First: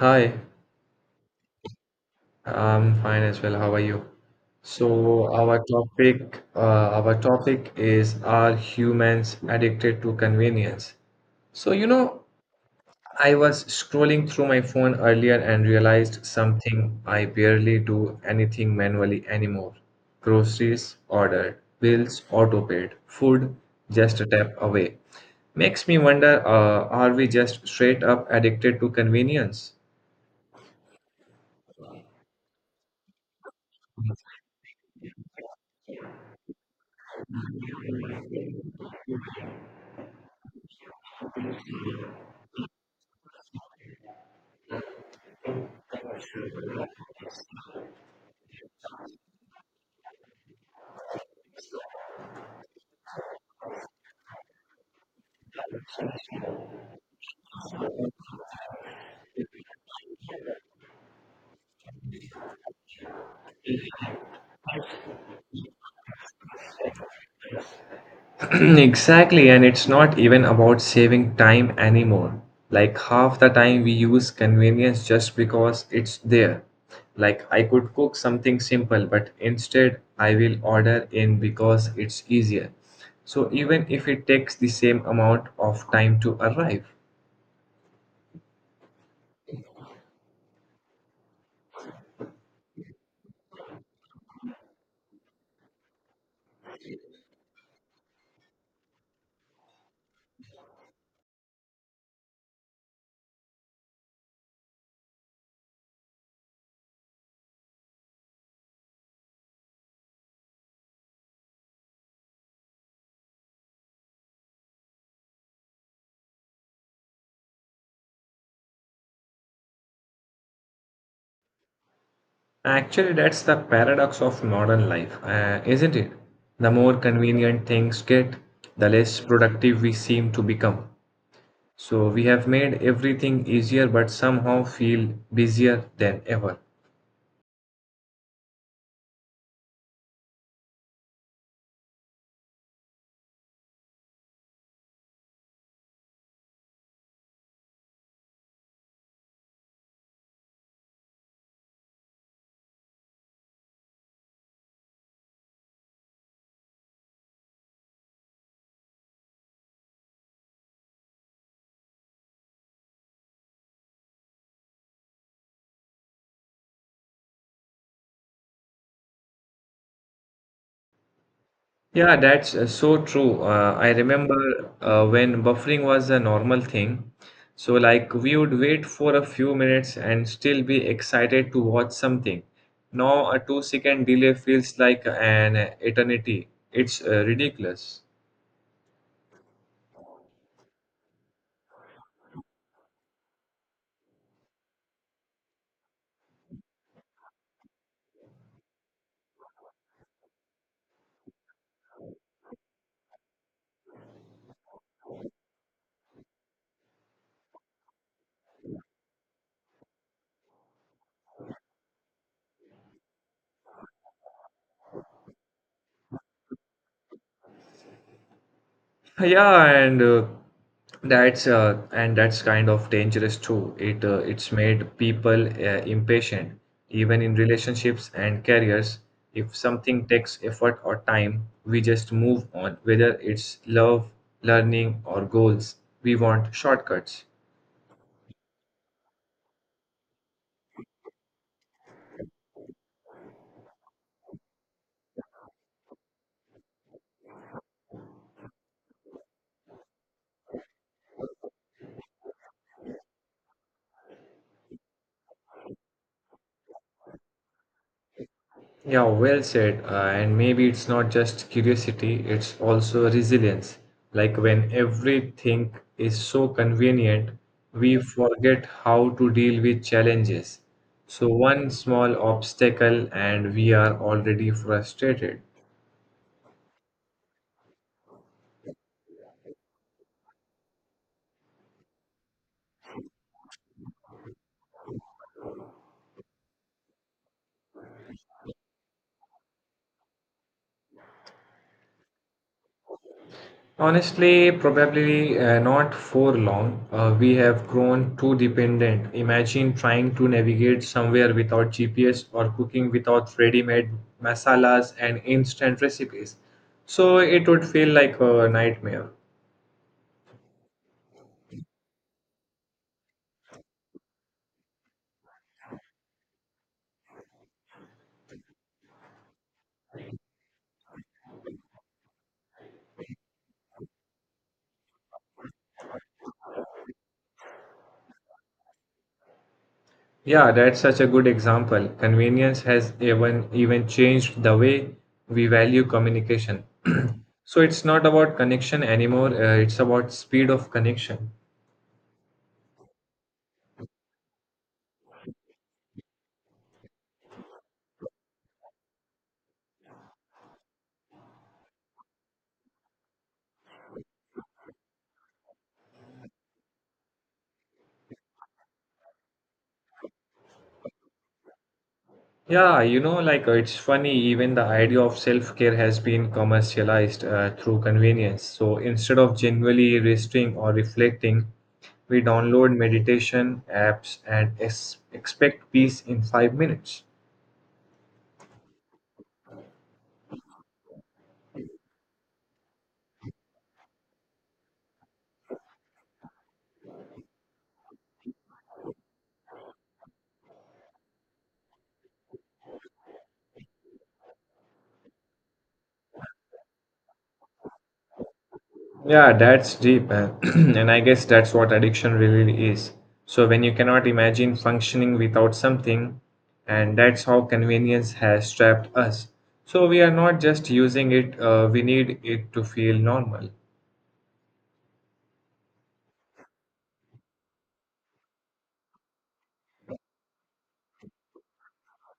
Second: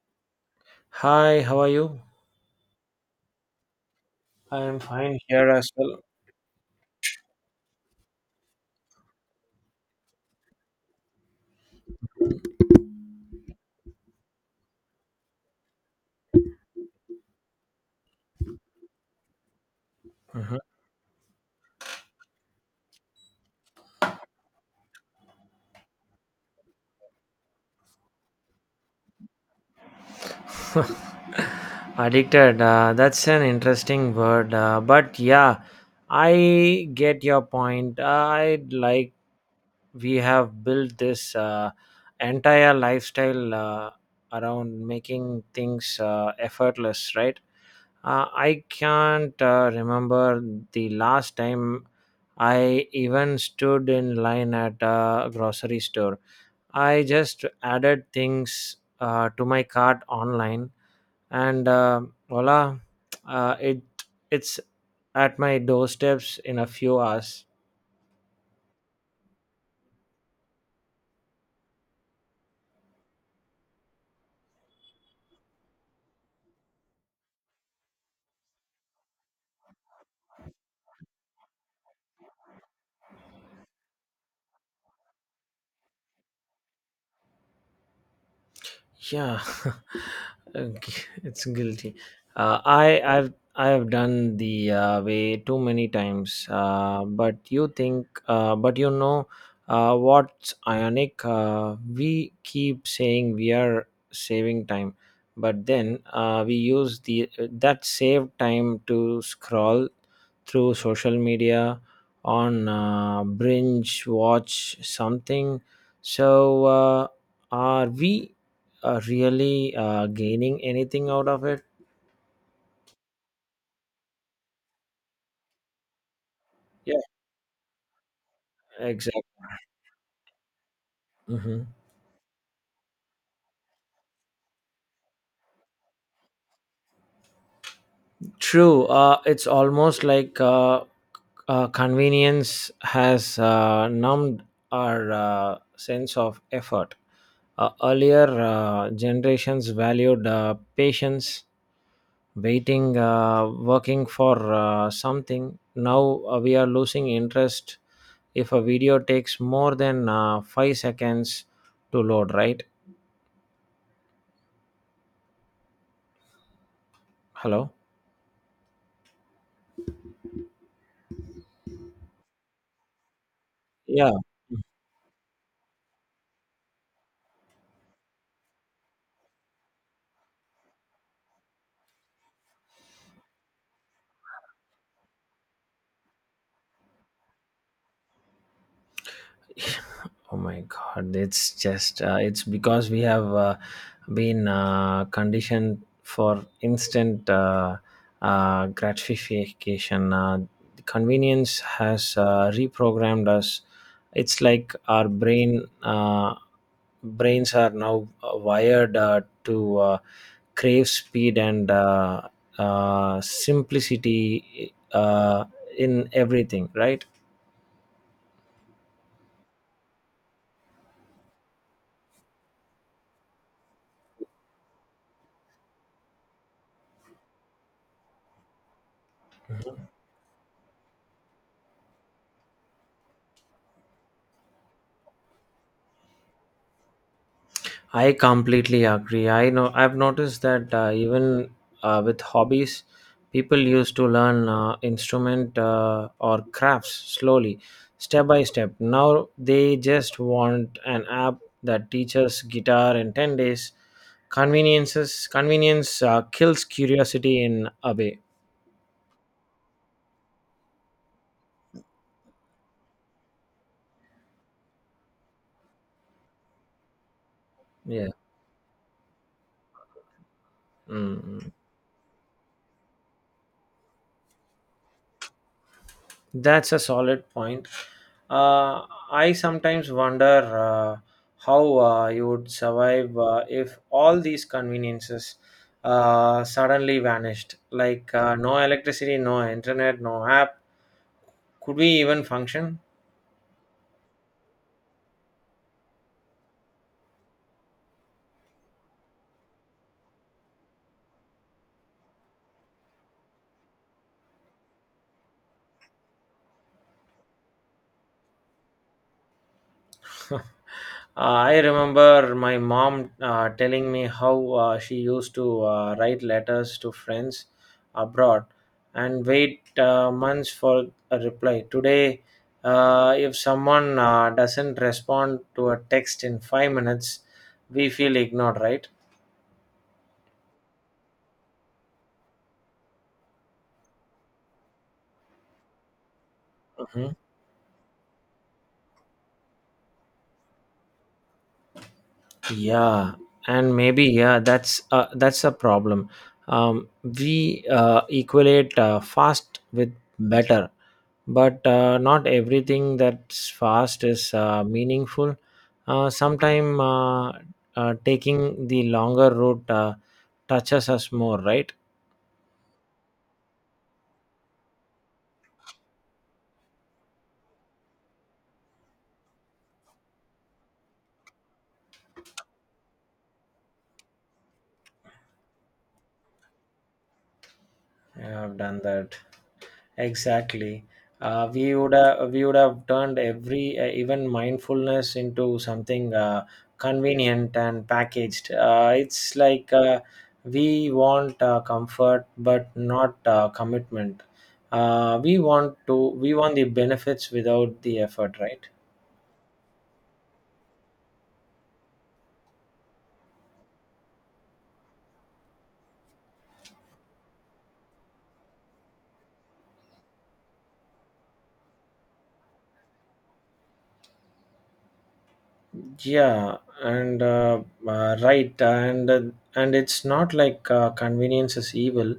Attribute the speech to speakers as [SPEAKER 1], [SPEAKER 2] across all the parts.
[SPEAKER 1] Hi,
[SPEAKER 2] Hi, how are you?
[SPEAKER 1] I'm fine as well. How are you?
[SPEAKER 2] I am fine
[SPEAKER 1] So
[SPEAKER 2] here
[SPEAKER 1] our
[SPEAKER 2] as well.
[SPEAKER 1] topic, our topic is are humans addicted to convenience? So you know, I was scrolling through my phone earlier and realized something. I barely do anything manually anymore.
[SPEAKER 2] Mhm.
[SPEAKER 1] Groceries ordered, bills auto paid, food just a tap away. Makes me wonder, are we just straight up addicted to convenience?
[SPEAKER 2] Addicted. That's an interesting word. But yeah, I get your point. I'd like We have built this entire lifestyle around making things effortless, right? I can't remember the last time I even stood in line at a grocery store. I just added things to my cart online, and voila, uh, it it's at my doorsteps in a few hours.
[SPEAKER 1] Exactly, and it's not even about saving time anymore. Like half the time we use convenience just because it's there. Like I could cook something simple, but instead I will order in because it's easier. So even if it takes the same amount of time to arrive.
[SPEAKER 2] Yeah. Okay, it's guilty. I have done the way too many times. But you know, what's ionic? We keep saying we are saving time, but then we use the that saved time to scroll through social media on binge watch something so are we really gaining anything out of it?
[SPEAKER 1] Actually, that's the paradox of modern life, isn't it? The more
[SPEAKER 2] Yeah.
[SPEAKER 1] convenient things get, the less
[SPEAKER 2] Exactly.
[SPEAKER 1] productive we seem to become.
[SPEAKER 2] Hmm.
[SPEAKER 1] So we have made everything easier, but somehow feel busier than ever.
[SPEAKER 2] True. It's almost like convenience has numbed our sense of effort. Earlier generations valued patience, waiting, working for something. Now we are losing interest if a video takes more than 5 seconds to load, right? Hello?
[SPEAKER 1] Yeah, that's so true. I
[SPEAKER 2] Yeah.
[SPEAKER 1] remember when buffering was a normal thing. So, like, we would wait for a few minutes and still be excited to watch something. Now, a 2 second delay feels like an eternity. It's ridiculous.
[SPEAKER 2] Oh my God, it's just it's because we have been conditioned for instant gratification. Convenience has reprogrammed us. It's like our brains are now wired to crave speed and simplicity in everything, right?
[SPEAKER 1] Yeah, and that's kind of dangerous too. It's made people impatient, even in relationships and careers. If something takes effort or time, we just move on, whether it's love, learning, or goals. We want shortcuts.
[SPEAKER 2] I completely agree. I know I've noticed that even with hobbies, people used to learn instrument or crafts slowly, step by step. Now they just want an app that teaches guitar in 10 days. Convenience kills curiosity in a way.
[SPEAKER 1] Yeah, well said. And maybe it's not just curiosity, it's also resilience. Like when everything is so convenient, we
[SPEAKER 2] Yeah.
[SPEAKER 1] forget how to deal with challenges. So,
[SPEAKER 2] Mm.
[SPEAKER 1] one small obstacle, and we are already frustrated.
[SPEAKER 2] That's a solid point. Uh, I sometimes wonder uh, how you would survive if all these conveniences suddenly vanished. Like no electricity, no internet, no app. Could we even function?
[SPEAKER 1] Honestly, probably not for long. We have grown too dependent. Imagine trying to navigate somewhere without GPS or cooking without ready made masalas and instant recipes. So it would feel like a nightmare.
[SPEAKER 2] Uh, I remember my mom telling me how she used to write letters to friends abroad and wait months for a reply. Today, if someone doesn't respond to a text in 5 minutes, we feel ignored, right?
[SPEAKER 1] Yeah, that's such a good example. Convenience has even changed the way we value communication.
[SPEAKER 2] Mhm.
[SPEAKER 1] So it's not about connection anymore, it's about speed of connection.
[SPEAKER 2] Yeah, and maybe yeah that's a problem. We equate fast with better, but not everything that's fast is meaningful. Uh, sometime taking the longer route touches us more, right?
[SPEAKER 1] Yeah, you know, like it's funny, even the idea of self-care has been commercialized through convenience. So instead of genuinely resting or reflecting, we download meditation apps and expect peace in 5 minutes.
[SPEAKER 2] Yeah, I've done that. Exactly. We would have turned every even mindfulness into something convenient and packaged. It's like we want comfort but not commitment. We want the benefits without the effort, right?
[SPEAKER 1] Yeah, that's deep, and I guess that's what addiction really is. So when you cannot imagine functioning without something, and that's how convenience has trapped us. So we are not just using it, we need it to feel normal.
[SPEAKER 2] Yeah, and right, and it's not like convenience is evil.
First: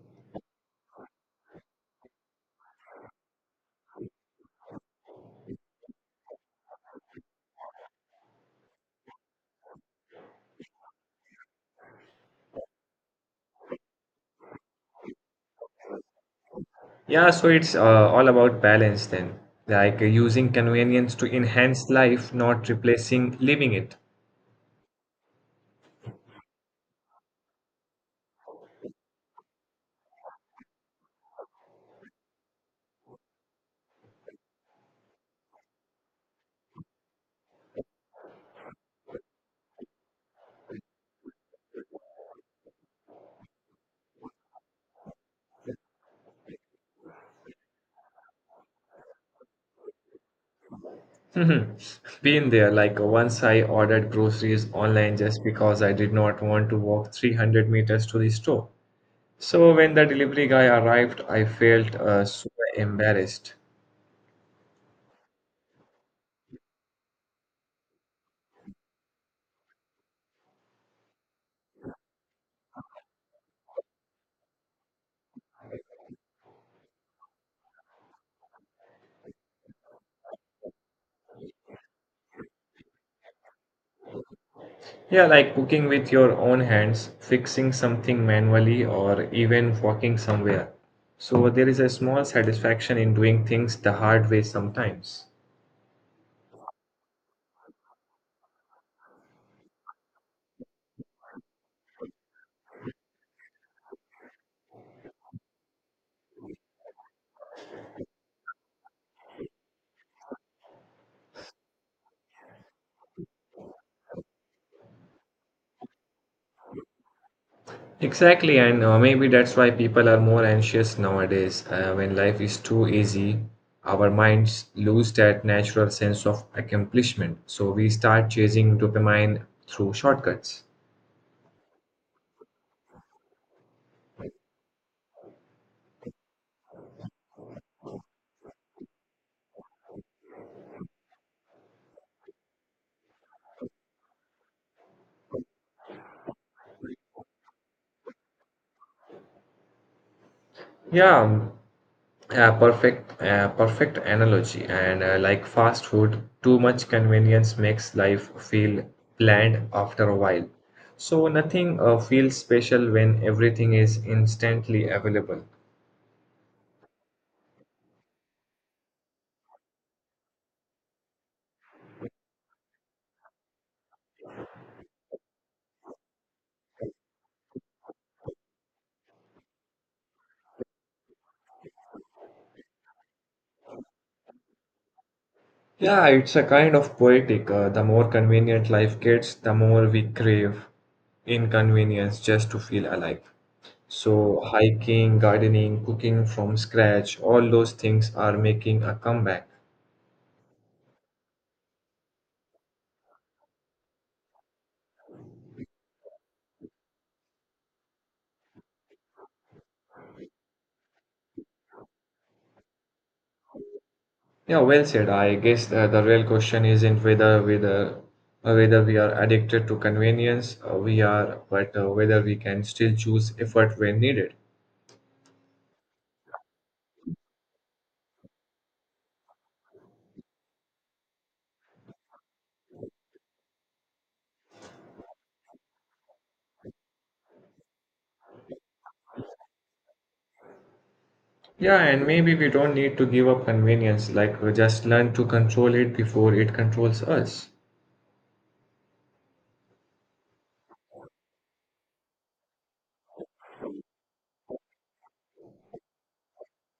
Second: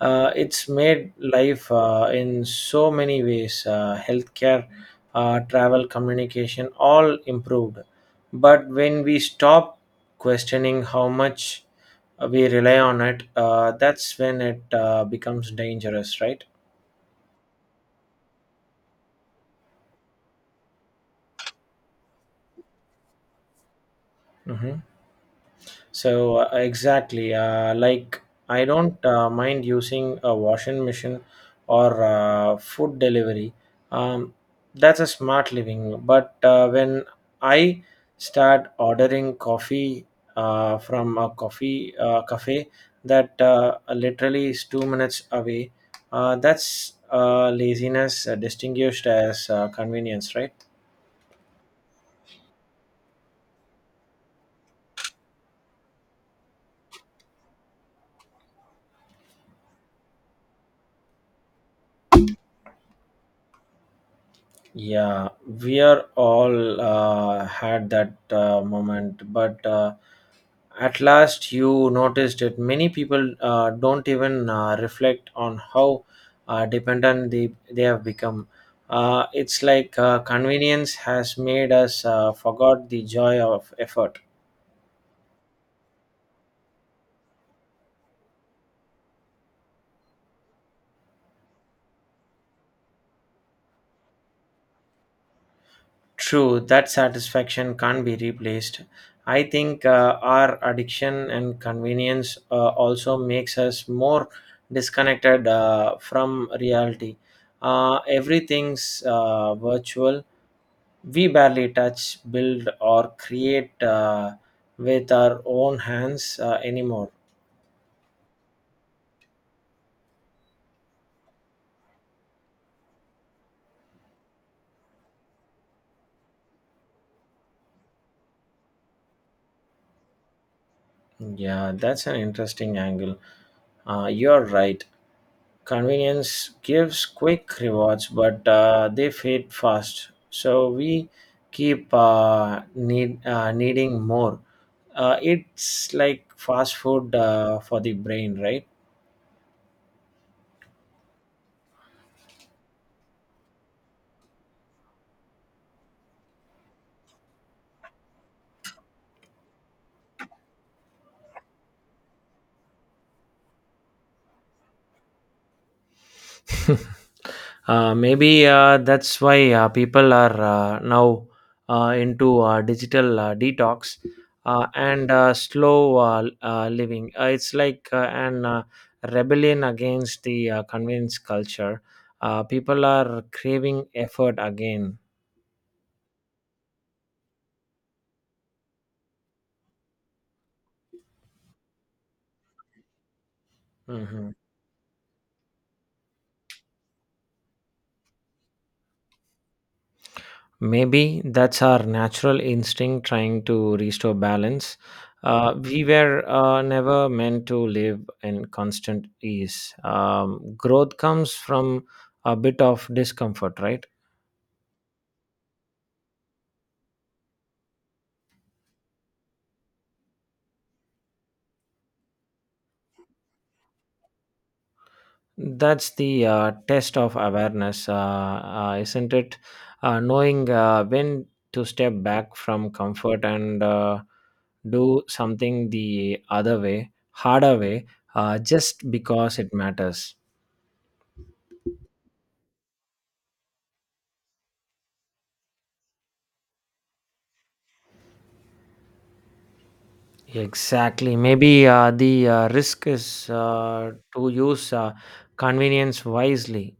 [SPEAKER 2] It's made life in so many ways. Healthcare, travel, communication, all improved. But when we stop questioning how much we rely on it, that's when it becomes dangerous, right?
[SPEAKER 1] Yeah, so it's all about balance then, like using convenience to enhance life, not replacing living it.
[SPEAKER 2] Mm-hmm. So exactly, like I don't mind using a washing machine or food delivery. Um, that's a smart living. But when I start ordering coffee from a coffee cafe that literally is 2 minutes away, that's laziness distinguished as convenience, right?
[SPEAKER 1] Mhm. Been there, like once I ordered groceries online just because I did not want to walk 300 meters to the store. So when the delivery guy arrived, I felt super embarrassed.
[SPEAKER 2] Yeah, we are all had that moment, but at last you noticed it. Many people don't even reflect on how dependent they have become. It's like convenience has made us forgot the joy of effort.
[SPEAKER 1] Yeah, like cooking with your own hands, fixing something manually, or even walking somewhere. So there is a small satisfaction in doing things the hard way sometimes.
[SPEAKER 2] True, that satisfaction can't be replaced. I think our addiction and convenience also makes us more disconnected from reality. Everything's virtual. We barely touch, build, or create with our own hands anymore.
[SPEAKER 1] Exactly, and maybe that's why people are more anxious nowadays. When life is too easy, our minds lose that natural sense of accomplishment. So we start chasing dopamine through shortcuts.
[SPEAKER 2] Yeah, that's an interesting angle. You're right. Convenience gives quick rewards, but they fade fast. So we keep needing more. It's like fast food for the brain, right?
[SPEAKER 1] Yeah, perfect analogy. And like fast food, too much convenience makes life feel bland after a while. So nothing feels special when everything is instantly available.
[SPEAKER 2] Maybe that's why people are now into digital detox and slow living. It's like an rebellion against the convenience culture. People are craving effort again.
[SPEAKER 1] Yeah, it's a kind of poetic. The more convenient life gets, the more we crave inconvenience just to feel alive.
[SPEAKER 2] Mhm.
[SPEAKER 1] So, hiking, gardening, cooking from scratch, all those things are making a comeback.
[SPEAKER 2] Maybe that's our natural instinct trying to restore balance. We were never meant to live in constant ease. Growth comes from a bit of discomfort, right?
[SPEAKER 1] Yeah, well said. I guess the real question isn't whether we are addicted to convenience, we are, but whether we can still choose effort when needed.
[SPEAKER 2] That's the test of awareness, isn't it? Knowing when to step back from comfort and do something the harder way, just because it matters.
[SPEAKER 1] Yeah, and maybe we don't need to give up convenience, like just learn to control it before it controls us.
[SPEAKER 2] Exactly. Maybe the risk is to use convenience wisely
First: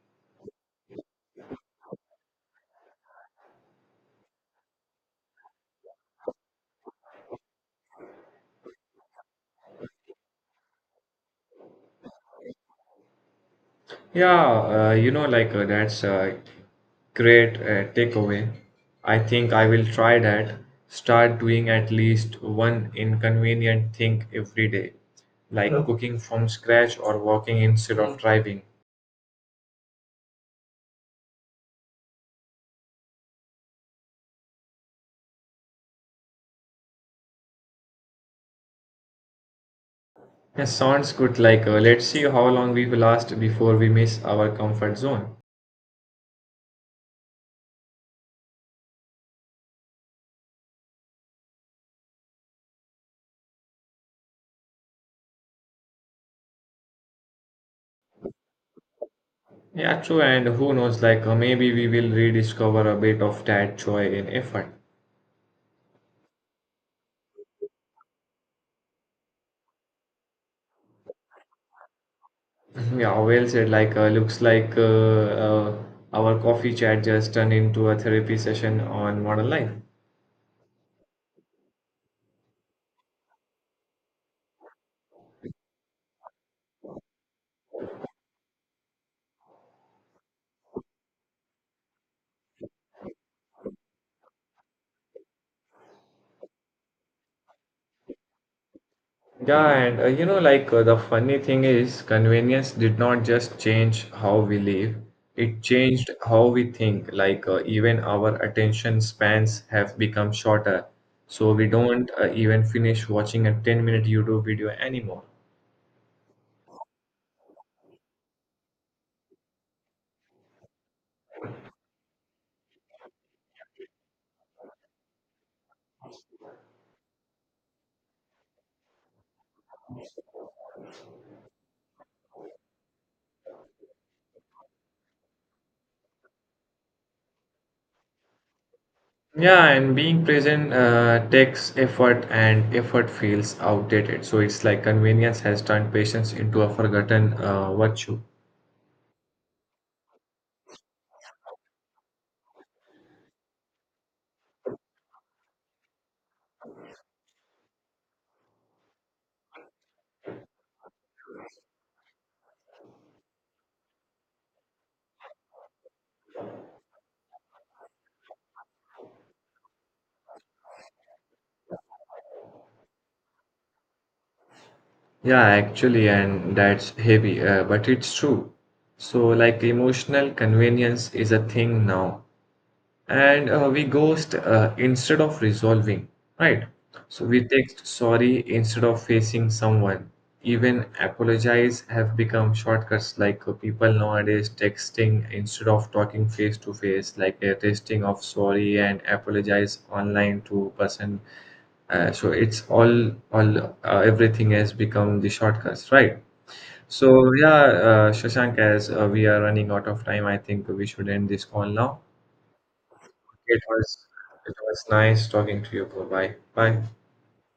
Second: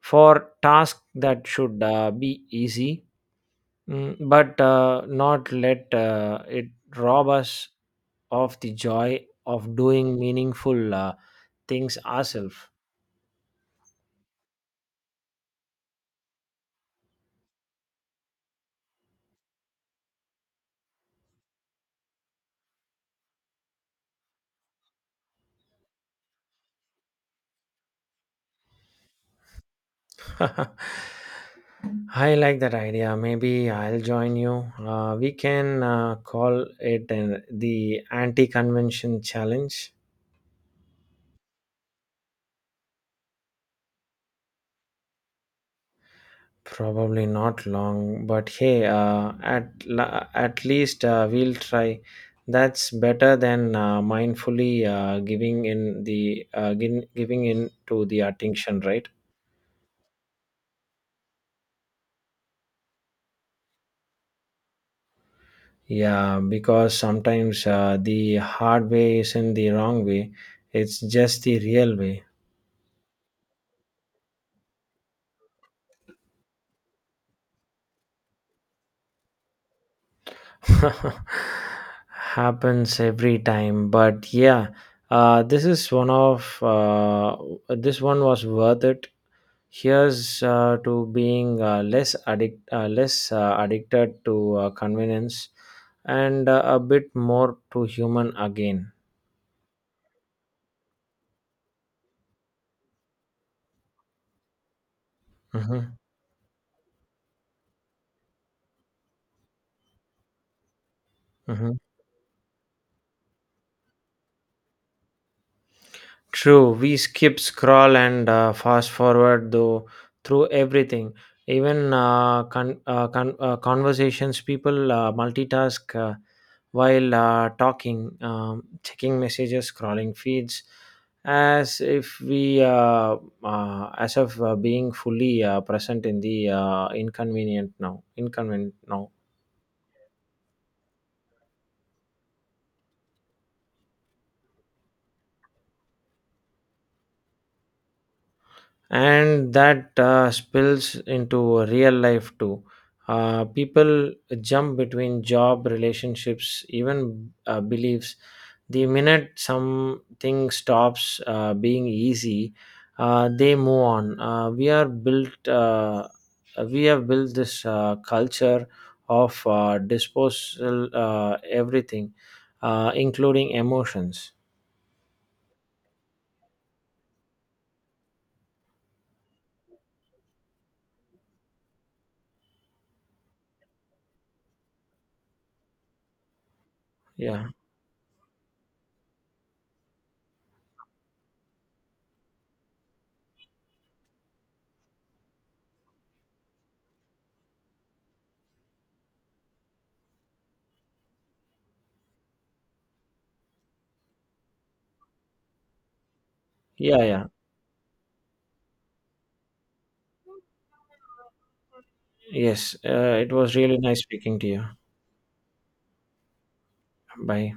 [SPEAKER 2] for tasks that should be easy, but not let it rob us of the joy of doing meaningful things ourselves.
[SPEAKER 1] Yeah, you know, like that's a great takeaway. I think I will try that. Start doing at least one inconvenient thing every day, like Mm. cooking from scratch or walking instead of Mm. driving.
[SPEAKER 2] I like that idea. Maybe I'll join you. We can call it the anti convention challenge.
[SPEAKER 1] Yeah, sounds good. Like, let's see how long we will last before we miss our comfort zone.
[SPEAKER 2] Probably not long, but hey, at least we'll try. That's better than mindfully giving in to the attention, right?
[SPEAKER 1] Yeah, true. And who knows, like maybe we will rediscover a bit of that joy in effort.
[SPEAKER 2] Yeah, because sometimes the hard way isn't the wrong way; it's just the real way.
[SPEAKER 1] Yeah, well said. Like, looks like our coffee chat just turned into a therapy session on modern life.
[SPEAKER 2] Happens every time, but yeah, uh, this is one of uh, this one was worth it. Here's to being less addicted to convenience, and a bit more to human again.
[SPEAKER 1] Yeah, and you know, like the funny thing is, convenience did not just change how we live, it
[SPEAKER 2] Hmm.
[SPEAKER 1] changed how we think. Like, even our attention spans have become shorter. So we don't even finish watching a 10-minute YouTube video anymore.
[SPEAKER 2] True, we skip, scroll, and fast forward though through everything, even conversations. People multitask while talking, checking messages, scrolling feeds, as if we, as of being fully present in the inconvenient now.
[SPEAKER 1] Yeah, and being present takes effort, and effort feels outdated. So it's like convenience has turned patience into a forgotten virtue.
[SPEAKER 2] And that spills into real life too. People jump between job, relationships, even beliefs. The minute something stops being easy, they move on. We are built. We have built this culture of disposal everything, including emotions.
[SPEAKER 1] Yeah, actually, and that's heavy, but it's true. So, like, emotional convenience is a thing now. And we ghost instead of resolving, right? So we
[SPEAKER 2] Yeah,
[SPEAKER 1] text sorry instead of facing someone. Even apologize have become shortcuts, like people nowadays texting instead of talking face to face, like a testing of sorry and apologize online to person, so it's all everything has become the shortcuts, right? So
[SPEAKER 2] yeah.
[SPEAKER 1] yeah, Shashank, as we are running out of time, I think we should end this call now.
[SPEAKER 2] Yes, it was
[SPEAKER 1] it
[SPEAKER 2] really nice
[SPEAKER 1] was
[SPEAKER 2] speaking to
[SPEAKER 1] it
[SPEAKER 2] you.
[SPEAKER 1] was nice talking to you. Bro. Bye bye.
[SPEAKER 2] Bye.